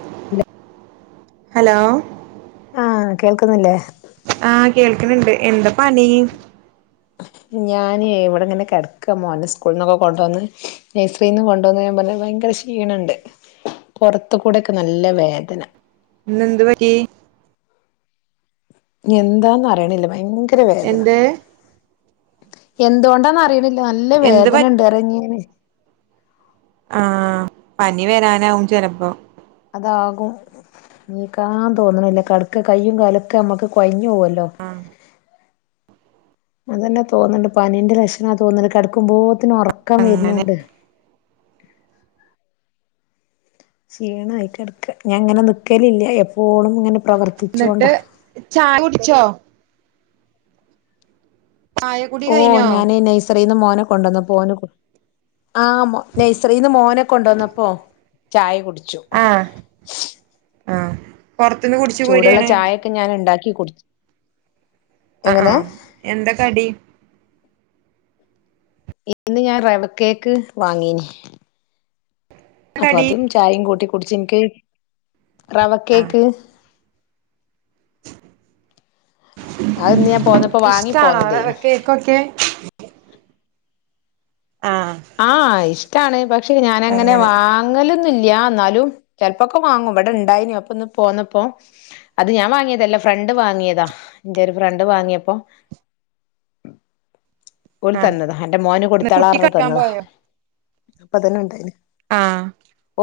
[inaudible] Hello ആ കേൾക്കുന്നില്ലേ ആ കേൾക്കണണ്ട് എന്താ പണീ ഞാനെ ഇവിടിങ്ങനെ കിടക്കാ മോന്റെ സ്കൂളിന്നൊക്കെ കൊണ്ടുവന്ന് നഴ്സറിന്ന് കൊണ്ടുവന്നഴിയുമ്പം പിന്നെ ഭയങ്ക ക്ഷീണണ്ട് പൊറത്ത് കൂടെക്കെ നല്ല വേദന ഇന്നെന്തുപറ്റി എന്താന്ന് അറിയണില്ല ഭയങ്കര വേദന എന്ത് എന്തുകൊണ്ടാന്ന് അറിണില്ല നല്ല എന്ത് പ വേദന ഇണ്ട് [unintelligible] ആ പനി വരാനാവും ചിലപ്പം അതാകും നീക്കാൻ തോന്നണില്ല കടക്ക കയ്യും കാലൊക്കെ ഞമ്മക്ക് കൊയ് ഞ്ഞോ വൊല്ലൊ അതന്നെ തോന്ന്ണ്ട് പനിന്റെ ലക്ഷണാ തോന്ന്ണ്ട് കെടക്കുമ്പോ ത്തിന് ഒറക്കം അങ്ങനെ വരുനൂണ്ട് ക്ഷീണായി കിടക്ക ഞാൻ ഇങ്ങനെ നിക്കലില്ല എപ്പോളും ഇങ്ങനെ എന്നിട്ട് പ്രവർത്തിച്ചോണ്ടാ ചായ കുടിച്ചോ ചായ കുടി ഓ കഴിഞ്ഞോ ഞാനെ നൈസറിന്ന് മോനെ കൊണ്ടന്നപ്പോ ഓന് കൊ ആ മൊ നൈസറിന്ന് മോനെ കൊണ്ടന്നപ്പോ ചായ കുടി ച്ചു ആഹ് ആഹ് പൊറത്തുന്ന് കുടിച്ചു ചൂടുള്ള പോരാണ് ചായയൊക്കെ ഞാൻ ഇണ്ടാക്കി കുട്ച്ച് അആ എന്താകടി ഇന്ന് ഞാൻ റവ കേക്ക് വാങ്ങീ നി അപ്പൊ കടി അതും ചായയും കൂട്ടി കുടിച്ച് ഇൻക്ക് റവ ആഹ് കേക്ക് അത്ന്ന് ഞാൻ പോന്നപ്പോ വാങ്ങി ഇഷ്ടാണോ റവ പോന്നതേനു കേക്കൊക്കെ ആഹ് ആ ഇഷ്ടാണ് പക്ഷെ ഞാാനങ്ങനെ അങ്ങനെ വാങ്ങല് ന്നില്യ എന്നാലും ചെലപ്പോക്കെ വാങ്ങും ഇവിടെ ഉണ്ടായിനി അപ്പൊ ഇന്ന് പോന്നപ്പം അത് ഞാൻ വാങ്ങിയതല്ല ഫ്രണ്ട് വാങ്ങിയതാ ഇന്റെ ഒര് ഫ്രണ്ട് വാങ്ങിയപ്പം ഓല് ആഹ് തന്നതാ അന്റെ മോന് കുട്ടി കൊടുത്താളാറ്ഞ്ഞ് തന്നതാ [unintelligible] അപ്പ അതന്നെ ഉണ്ടായിനി ആഹ്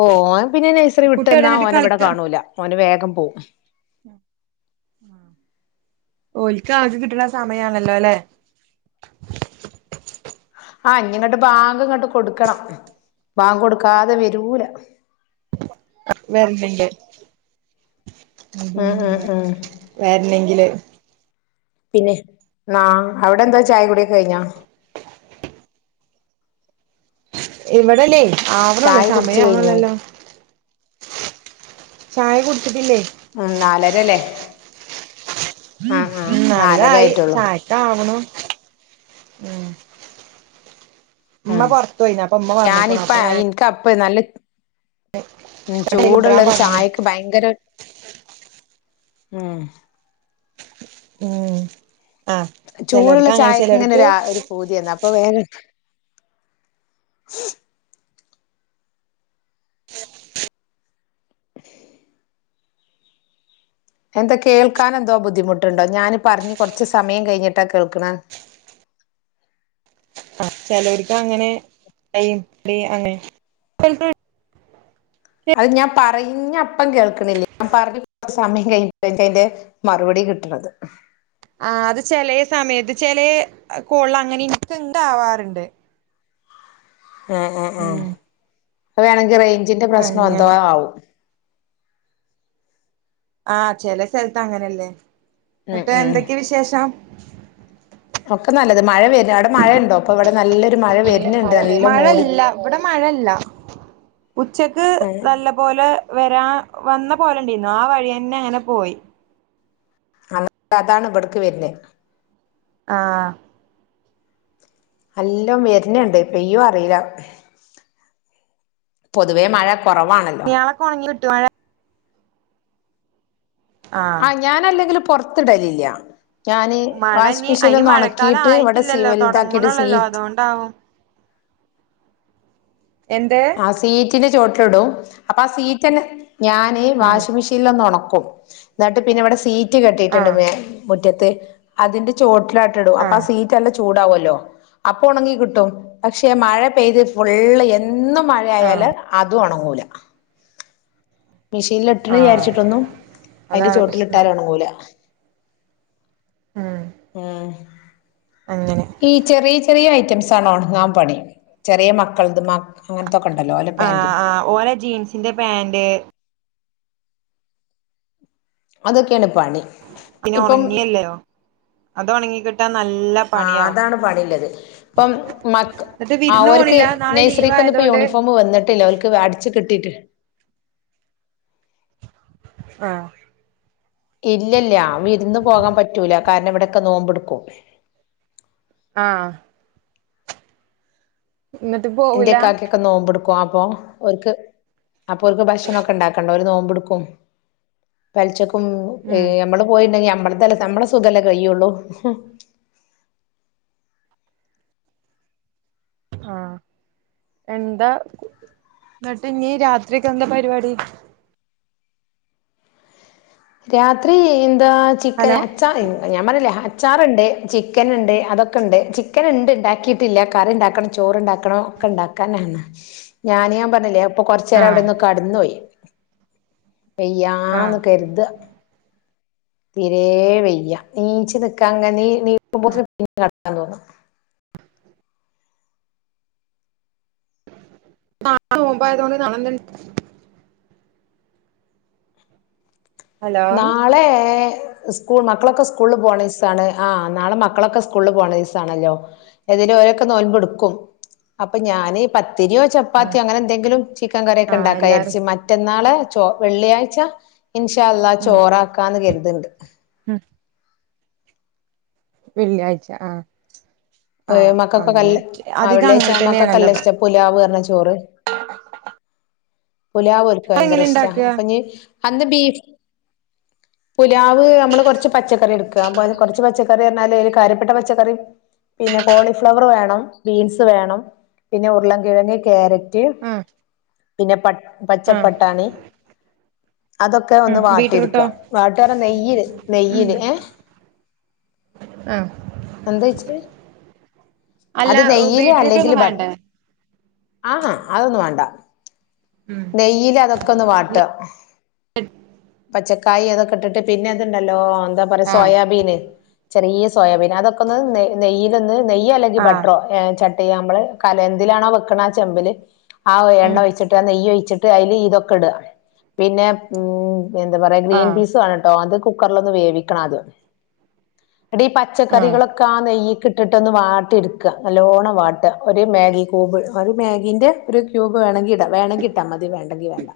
ഓ ഓൻ പിന്നെ നഴ്സറി കുട്ടി എവിടെ വിട്ടന്നാ എന്നിട്ട് ഓനെ ഇവടെ കാണൂല ഓന് വേഗം പോവും ഉം ആ ഓല്ക്ക് ആകെ കിട്ടണ സമയാണല്ലോ ല്ലെ ആ ഇഞ്ഞ് ഇങ്ങട്ട് ബാങ്ക് ഇങ്ങട്ട് കൊടുക്കണം വാങ്കോടുക്കാതെ വരൂല വര്ലില്ലെ ഉം ഉം [unintelligible] ഉം വര്നെങ്കില് പിന്നെ ആഹ് അവിടെന്താ ചായ കുടി ഒക്കെ കഴിഞ്ഞോ ഇവിടല്ലേ ആവ്ണള്ളു ചായ കുടിച്ച് സമയ കഴിഞ്ഞോയ്ക്ക ആവ്ണള്ളല്ലോ ചായ കുടിച്ചിട്ടില്ലേ മം നാലര ലെ ഉം നാരോയി ചായക്കാവണം ഉം ഉമ്മ അഹ് പുറത്തു പോയിന് അപ്പൊ ഉമ്മ വന്നക്കണു ഞാനിപ്പ അപ്പൊ അ ഞാൻ ഇൻക്ക് അ പ്പെ നല്ലെ ഉം ചൂടുള്ള കൊണ്ടരാൻ ഒരു പറഞ്ഞു ചായക്ക് ഭയങ്കര ഊം ഉം ആഹ് ചൂടുള്ള ചിലർക്ക് അങ്ങനെ ചിലർക്ക് ചായക്കിങ്ങനൊരു ആ ഒരു പൂതി വന്ന് അപ്പൊ വേഗ എന്താ കേൾക്കാൻ എന്തോ ബുദ്ധിമുട്ടുണ്ടോ ഞാൻ പറഞ്ഞ് കുറച്ച് സമയം കഴിഞ്ഞിട്ടാ കേൾക്കണത് ആ ചെലോര്ക്ക് അങ്ങനെ [unintelligible] അത് ഞാൻ പറയ് ഞ്ഞപ്പം കേൾക്ണില്ല ഞാൻ പറഞ്ഞ സമയം കഴിഞ്ഞിട്ടാ ഇജ്ജയിന്റെ മറുപടി കിട്ടണത് ആ അത് ചെലേ സമയത്ത് ചെലേ കോൾള് അങ്ങനി ഇൻക്ക് ഇന്താവാറുണ്ട് എഹ് എഹ് എഹ് അത് വേണെങ്കി റേഞ്ചിന്റെ പ്രശ്നം എന്തോ അങ്ങനെ ആവും. ആഹ് ചെല സെൽത്ത് അങ്ങനല്ലേ. ഉം ന്നട്ട് ഉം എന്തൊക്കെയ വിശേഷം? ഒക്കെ നല്ലത്. മഴ വര് ൻ്റ്. അവിടെ മഴണ്ടോ. ഇപ്പൊ ഇവിടെ നല്ലൊരു മഴ വര്ന്ണ്ട്. നല്ല മൂടി മഴല്ല ഇവിടെ മഴല്ല ഉച്ചക്ക് ഏഹ് നല്ല പോലെ വരാ വന്ന പോലണ്ടീന്നു ആ വഴിയന്നെ ങ്ങനെ പോയി. അ അതാണ് ഇവിടക്ക് വര്നെ. ആഹ്. അല്ലൊം വര്ന്ണ്ട്. പെയ്യോ അറീല്ല. പൊതുവേ മഴ കൊറവാണല്ലോ. ട്ട് മഴ ആഹ് ഞാനല്ലെങ്കിലും പൊർത്തിടലില്ല. ഞാന് മഴ വാഷി ഇനി അയിന് മെഷീൽലൊന്ന് മഴക്കാലം ഒണക്കീട്ട് ഇവിടെ സി ആയിട്ടില്ലല്ലോ വല്താക്കിട്ട് സീ തൊടങ്ങണൊള്ളല്ലോ അതോണ്ടാവും എന്ത്? റ്റിന്റെ ചോട്ടില്ടും. അപ്പൊ ആ സീറ്റന്നെ, ഞാന് ഉം വാഷിംഗ് മെഷീനിലൊന്ന് ഉണക് ക്കും ഇന്നട്ട് പിന്നെ ഇവടെ സീറ്റ് കെട്ടീട്ട്ണ്ട് ആഹ് മെ മുറ്റത്ത്. അതിന്റെ ചോ ട്ട്ലാട്ട്ടും അപ്പ ആ ആഹ് സീറ്റല്ല ചൂടാവല്ലോ അപ്പ ഒണങ്ങി കിട്ടും പക്ഷെ മഴ പെയ്ത് ഫുള്ള് എ ന്നും മഴ ആയാല് ആഹ് അതും ഒണങ്ങൂല. മെഷീൻൽ ഇട്ട്ണ് ആഹ് വിചാരിച്ചിട്ടൊന്നും അയിന്റെ അതാണ് പ്രശ്നം ചോട്ടിലിട്ടാലൊണങ്ങൂല. ഉം ആഹ് അങ്ങനെ ഈ ചെറിയ ചെറിയ ഐറ്റംസാണ് ഒണങ്ങാൻ പണി. ചെറിയ മക്കൾത് മ അങ്ങനത്തൊക്കെ ഉണ്ടല്ലോ ഓലെ ആ പാന്റ് ആ ഓരാ ജീൻസിന്റെ പാന്റ് അതൊക്കേണ്പണി പിന്നെ ഇപ്പം ഒണങ്ങിയല്ലോ അത് ഒണങ്ങി കിട്ടാൻ നല്ല ആ പണിയാവും അതാണ് പണില്ലത് ഇപ്പം മക്ക എന്നിട്ട് ആഹ് വിരുന്ന് ഓൽക്ക് പോണില്ല നാളെ ലീവ് നെയ്സ്രിക്കൊന്നും ഇപ്പോ ആയതോണ്ട് യൂണിഫോം വന്നിട്ടില്ല ഓര്ക്ക് അടിച്ചു കിട്ട് ട്ടീട്ട് ആഹ് കാര്ണം ഇവിടൊക്കെ നോമ്പ്ട്ക്കും ആഹ് എന്നിട്ട് പോവൂല ഇന്റെക്കാക്കൊക്കെ നോമ്പ്ട് ക്ക്വാ അപ്പോ ഓര്ക്ക് അപ്പൊ ഓൽക്ക് ഭക്ഷണൊക്കെണ്ടാക്കണ്ടെ ഓര് നോമ്പ്ടുക്കും പെൽച്ചക്കും ഏ ഉം നമ്മള് പോയിണ്ടെങ്കി നമ്മൾ തല്ലേ നമ്മളെ സുഖല്ലേ കയ്യുള്ളൂ ഹും ആഹ് എന്താ ന്നിട്ട് ഇഞ്ഞി രാത്രിക്കെന്താ പരിപാടി രാത്രി എന്താ ചിക്കന് ഹലോ അച്ചാ ഞാൻ പർഞ്ഞില്ലേ ആ ച്ചാറുണ്ട് ചിക്കൻണ്ട് അതൊക്കെണ്ട് ചിക്കൻണ്ട് ഉണ്ടാക്കിയിട്ടില്ല കറി ഉണ്ടാക്കണം ചോറ്ണ്ടാക്കണം ക്കെണ്ടാക്കാനാണ് ഞാന് ഞാൻ പറഞ്ഞില്ലേ അപ്പൊ കൊറച്ചേരം ആഹ് അവിടെന്ന് കടന്നു പോയി ആഹ് വയ്യാന്ന് കര്താ തീരേ വയ്യ നീച്ച്നിക്കാങ്ങനെ ഈ നീക്കുമ്പോത്തിന് പിന്നിം കടക്കാൻ തോന്നാ നാളെ നോമ്പായതോണ്ട് നാളെന്താ ഹലോ നാളേ സ്കൂ മക്കളൊക്കെ സ്കൂളില് പോണദിസാണ് ആ നാളെ മക്കളൊക്കെ സ്കൂളിൽ പോണ ദിവസാണല്ലോ എത് അതിന് ഓരൊക്കെ നോയ്മ്പെടുക്കും അപ്പൊ ഞാനി പ- ത്തിരിയോ ആഹ് ചപ്പാത്തിയോ അങ്ങനെ എന്തെങ്കിലും ചിക്കൻ കറിയൊക്കെ ആഹ് ഉണ്ടാക്കാം എല്ലാരും ഇറച്ചി മറ്റന്നാള് ചോ വെള്ളിയാഴ്ച്ച ഇൻഷാ അള്ളാ ചോറാക്കാന്ന് കരുതണ്ട് മ് വെള്ളിയാഴ്ച ആ മക്കക്കൊക്കെ അല്ല ആ അങ്ങനെ വെള്ളിയാഴ്ച്ച തന്നെയാണല്ലോ മക്കക്കല്ലെ ഇഷ്ട പുലാവ്റഞ ചോറ് പുലാവ് ഓര്ക്ക് എങ്ങനെ ഭയങ്കരിഷ്ട്ടാ ഇണ്ടാക്ക അപ്പൊ നി അന്ന് ബീഫ് പുലാവ് നമ്മള് കൊറച്ച് പച്ചക്കറി എടുക്കാ കൊറച്ച് പച്ചക്കറി എന്നാലെ ഒരു കാര്യപ്പെട്ട പച്ചക്കറിയും പിന്നെ കോളിഫ്ലവർ വേണം ബീൻസുവേണം പിന്നെ ഉരുളൻ കിഴങ്ങ് ക്യാരറ്റ് ആഹ് പിന്നെ പ ആഹ് പച്ചപ്പട്ടാണി അതൊക്കെ ഉം ഒന്ന് വാട്ടി ബീറ്റ്റൂട്ടോ എടുക്കുക വാട്ടുന്നറഞ നെയ്യില് ഉം നെയ്യില് എ ആഹ് എന്താ ചൊയ്ച്ചെ അല്ല അതുനെയ്യില് ബീറ്റ്റൂട്ട് അല്ലെങ്കിൽ ഒന്നും ബട്ട് വേണ്ടേ ആഹ അതൊന്നും വേണ്ട ഉം നെയ്യില് അതൊക്കെയൊന്ന് വാട്ടുക പച്ചക്കായി അതൊക്കെ ഇട്ടിട്ട് പിന്നെ അതുണ്ടല്ലോ എന്താ പറയ ആഹ് സോയാബീന് ചെറിയ സോയാബീൻ അതൊക്കെയൊന്ന് നെയ്യ് നെയ്യിലൊന്ന് നെയ്യല്ലെങ്കിൽ ആഹ് ബട്ടറോ ചട് തെയ്യമ്മള് കലം എന്തിലാണോ വെക്കണ ആ ചെമ്പില് ആ എണ്ണ ഉം ഒയിച്ചിട്ട് ആ നെയ്യ് ഓയി ച്ചിട്ട് അയില് ഇതൊക്കെ ഇട പിന്നെ ഉം എന്താ പറയാ ഗ്രീൻ ആഹ് പീസ് വേണൊട്ടോ അത് കുക്കറിലൊന്ന് വേവിക്കണദ്യം. എന്നിട്ടീ ഈ ആഹ് പച്ചക്കറികളൊക്കെ ആ നെയ്യ്ക്ക് ഇട്ടിട്ടൊന്ന് വാട്ടിഎടുക്ക, നല്ലോണ്ണം വാട്ടുക. ഒരു മാഗി കൂബ് ഒരു മാഗീൻ്റെ ഒരു ക്യൂബ്‌ വെണെങ്കിൽ ഇ ട വേണെങ്കിൽ ഇട്ടാ മതി വേണ്ടെങ്കിൽ വേണ്ട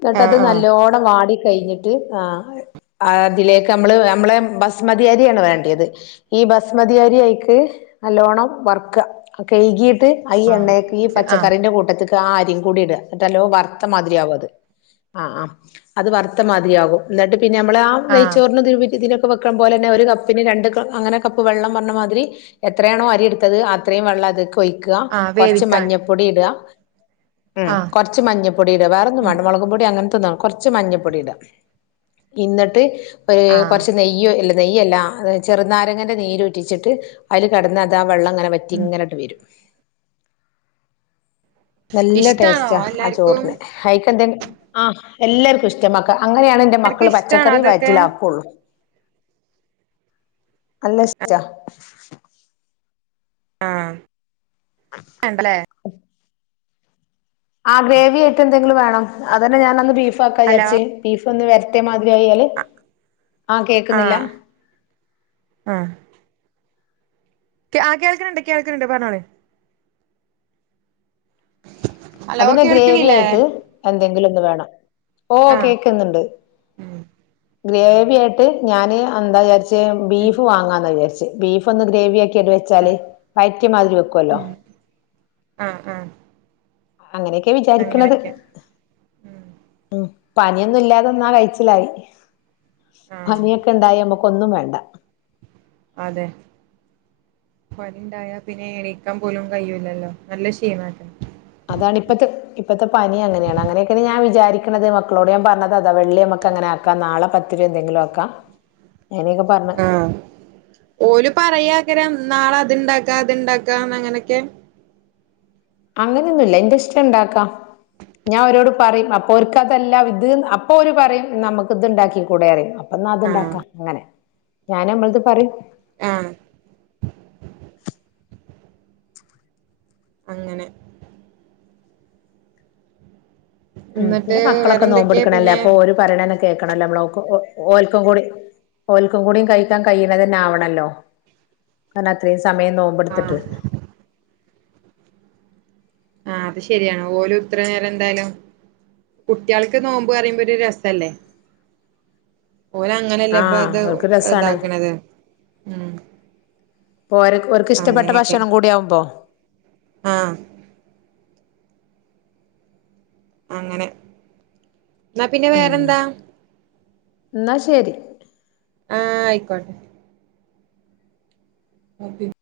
എന്നിട്ട് അത് ആഹ് ആഹ് നല്ലോണം വാടി കഴിഞ്ഞിട്ട് ആഹ് ആ അതിലേക്ക് ഞമ്മള് ഞമ്മളെ ബസ്മതിയരിയാണ് വേണ്ടിയത് ഈ ബസ്മതി അരി അഴിക്ക് നല്ലോണം വർക്ക കഴ്കീട്ട് ഐ ഈ എണ്ണേയ്ക്ക് ഈ ആഹ് ആഹ് പച്ചക്കറിന്റെ കൂട്ടത്ത്ക്ക് ആ അരി പൊടിടുക എന്നിട്ടല്ലൊ വറുത്തമാതിരി അവും അത് ആ ആമ് അത് വറുത്ത മാതിരി ആക്കും എന്നിട്ട് പിന്നെ നമ്മള ആ ആഹ് നൈച്ചോറിന് ഇതിനു [unintelligible] വെക്കുപോലെന്നെ ഒരു കപ്പിന് രണ്ട് കപ്പ് അങ്ങനെ കപ്പ് വെള്ളം പറഞ്ഞ മാതിരി എത്രയാണോ അരിയെടുത്തത് അത്രയും വെള്ളം അത്ക്ക് പൊയ്ക്കുക ആഹ് കുറച്ച് വേവിക്കാന് മഞ്ഞപ്പൊടി ഇടുക ഉം ആഹ് കൊറച്ച് മഞ്ഞപ്പൊടിടാ വേറൊന്നും ഉം വാണ്ട മുളക് പൊടി അങ്ങ [unintelligible] കുറച്ച് മഞ്ഞപ്പൊടി ഇടുക എന്നിട്ട് ആഹ് കുറച്ച് ഒരു നെയ്യോ എല്ല- നെയ്യല്ല ചെറുനാരങ്ങന്റെ നീരൂറ്റിച്ചിട്ട് അതില് കെടന്ന് അതാ വെള്ളം അങ്ങനെ വറ്റി ഉം ഇങ്ങനെട്ട് വരും നല്ല ഇഷ്ടാണോ ടേസ്റ്റാ ആ എല്ലാർക്കും ചോറിന് അയിക്കെന്തേ ആഹ് എല്ലാർക്കും ഇഷ്ട മാക്ക- അങ്ങനെയാണ് എൻ്റെ എല്ലാർക്കും മക്കള് ഇഷ്ടാണോ പച്ചക്കറി അതൊക്കെ വയറ്റിലാകൊള്ളു നല്ലഷ്ട്ടാ ആം എണ്ടലേ ആഹ് ഗ്രേവി ആയിട്ട് എന്തെങ്കിലും വേണം അതൊണ്ട് ഞാനന്ന് ഹലോ ബീഫക്കാവിചാരിച് ബീഫ് ഒന്ന് വരട്ടിയ മാതി [unintelligible] ആ കേൾക്കുന്നില്ല ആഹ് ആ കേൾക്ക്ണണ്ട് കേൾക്ക്ണണ്ട് പറഞ്ഞോളി ഹലോ അതിനെ ഗ്രേവി കേൾക്കണില്ലേ ആയിട്ട് എൻ എന്തെങ്കിലും ഒന്ന് വേണം. ഓ ആഹ് കേക്കുന്നുണ്ട് ഉം ഗ്രേവിയായിട്ട് ഞാന് എന്താ വിചാരിച്ചെ ഉം ബീഫ് വാങ്ങാന്ന് വിചാരിച്ചെ ബീഫ് ഒന്ന് ഗ്രേവി ആക്കി ട്ട് വെച്ചാല് ആഹ് വറ്റിയമാതിരിവെക്കുവല്ലോ ഉം ആഹ് ആഹ് അങ്ങനെയൊക്കെയാ വിചാരിക്കണത് അങ്ങനെയൊക്കെ ഉം ഉം പനിയൊന്നും ഇല്ലാതെന്നാ കയ്ച്ചിലായി ആഹ് പനിയൊക്കെ ഉണ്ടായി നമുക്ക് ഒന്നും വേണ്ട അതെ പണിണ്ടായാ പിന്നെ എണീക്കാൻ പോലും കയ്യൂലല്ലോ. നല്ല ക്ഷീണാ [unintelligible] അതാണ് ഇപ്പത്തെ ഇപ്പത്തെ പനി അങ്ങനെയാണ്. അങ്ങനെയൊക്കെയാണ് ഞാൻ വിചാരിക്കണത് മക്കളോട് ഞാൻ പറഞ്ഞത് അതാ. വെള്ളിയ മ അങ്ങനെ ആക്കാം നാളെ പത്തി എന്തെങ്കിലും ആക്കാം അങ്ങനെയൊക്കെ പറഞ്ഞ് ആഹ ഒരു പറയാകരാ നാളെ അത്ണ്ടാക്ക അത്ണ്ടാക്കാ അങ്ങനൊക്കെ അങ്ങനെയൊന്നുമല്ല എൻന്റെ ഇഷ്ടം ഇണ്ടാക്കാ ഞാൻ അവരോട് പറയും അപ്പൊ അവര്ക്ക്തല്ലാം ഇത് അപ്പൊ അവര് പറയും നമ്മുക്ക് ഇത്ണ്ടാക്കി കൂടെ അറിയും അ ആഹ് അത്ണ്ടാക്കാം അങ്ങനെ ഞാനൻമ്മളത് പറയും ആഹ അങ്ങനെ ഉം എന്നിട്ട് പിന്നെ മളൊക്കെ വേറെന്തൊക്കെയാ നോമ്പിടുക്കണല്ലേ പിന്നെ അപ്പൊ ഒരു പയണന കേക്കണല്ലോ നമ്മള ഓൽക്കും കൂടി ഓൽക്കും കൂടിയും കഴിക്കാൻ കഴിയണ തന്നെ ആവണല്ലോ കാരണം അത്രയും സമയം ആഹ് നോമ്പടുത്തിട്ട് ആഹ അത് ശരിയാണ് ഓല ഉത്തര നേേരം എന്തായാലും കുട്ടികൾക്ക് നോമ്പോ പറയുമ്പോ ഒരു രസല്ലേ [inaudible] ഓന അങ്ങനെല്ല ഇപ്പ ആഹ് അത് അവർക്ക് രസാണ് ഇതാക്കണത് ഉ ഇക്ക് ഇഷ്ടപ്പെട്ട ഭക്ഷണം കൂടി ആകുമ്പോ ആഹ അങ്ങനെ എന്നാ പിന്നെ ഉം വേറെന്താ എന്നാ ശരി ആഹ ആയിക്കോട്ടെ അത